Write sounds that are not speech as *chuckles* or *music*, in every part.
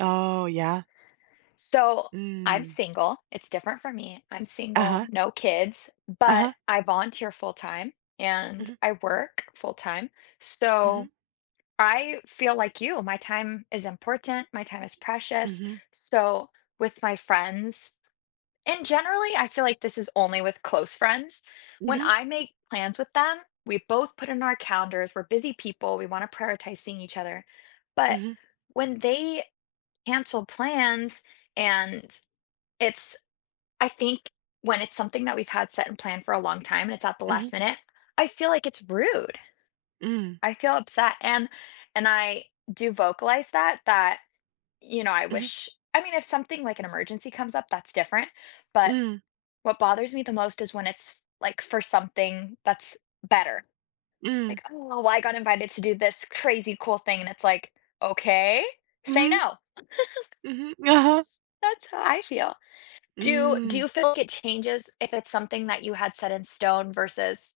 Oh, yeah. So, I'm Mm. single. It's different for me, I'm single, Uh-huh. no kids, but Uh-huh. I volunteer full time and Mhm. I work full time. So, Mhm. I feel like you, my time is important. My time is precious, Mhm. so, with my friends and generally, I feel like this is only with close friends, when Mhm. I make plans with them, we both put in our calendars. We're busy people, we want to prioritize seeing each other, but, Mhm. when they cancel plans, and it's I think when it's something that we've had set and planned for a long time and it's at the Mhm. last minute, I feel like it's rude. Mm. I feel upset and and I do vocalize that, that, you know, I Mhm. wish I mean, if something like an emergency comes up, that's different, but, Mm. what bothers me the most is when it's f like, for something that's better. Mm. Like, "Oh, I got invited to do this crazy cool thing," and it's, like, "Okay, say Mhm. no." *chuckles* Mhm. Uh-huh. That's how I feel. Do do Mm. you feel like it changes if it's something that you had set in stone versus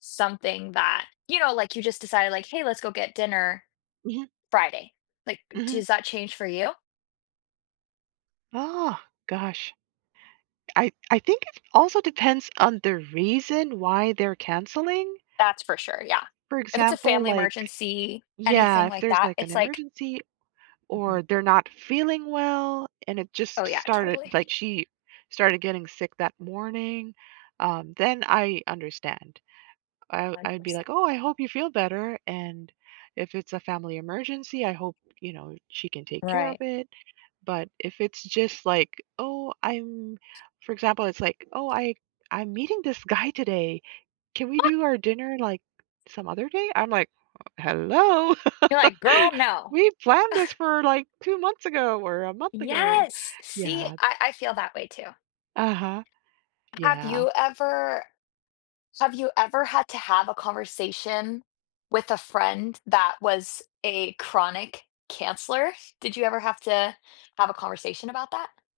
something that, you know, like, you just decided, like, "Hey, let's go get dinner Mhm. Friday." Like, Mhm. does that change for you? Oh, gosh. I I think it also depends on the reason why they're canceling. That's for sure, yeah. For If it's a example, family like emergency, yeah, anything if like there's, that, like, an it's, like emergency Mhm. or they're not feeling well and it Oh, just yeah, started, totally. like, she started getting sick that morning, um, then I understand. I one I'd be, like, percent. "Oh, I hope you feel better." And If it's a family emergency, I hope you know she can take care of Right. it, but if it's just, like, "Oh, I'm" For example, it's like, "Oh, I I'm meeting this guy today, can we What do our dinner, like, some other day?" I'm like "Hello You're, like, "Girl, *chuckles* no." we planned this *scoffs* for, like, 2 months ago or a month ago." Yes. See, Yeah. I I feel that way too. Uh-huh. Have Yeah. you ever have you ever had to have a conversation with a friend that was a chronic canceler? Did you ever have to have a conversation about that?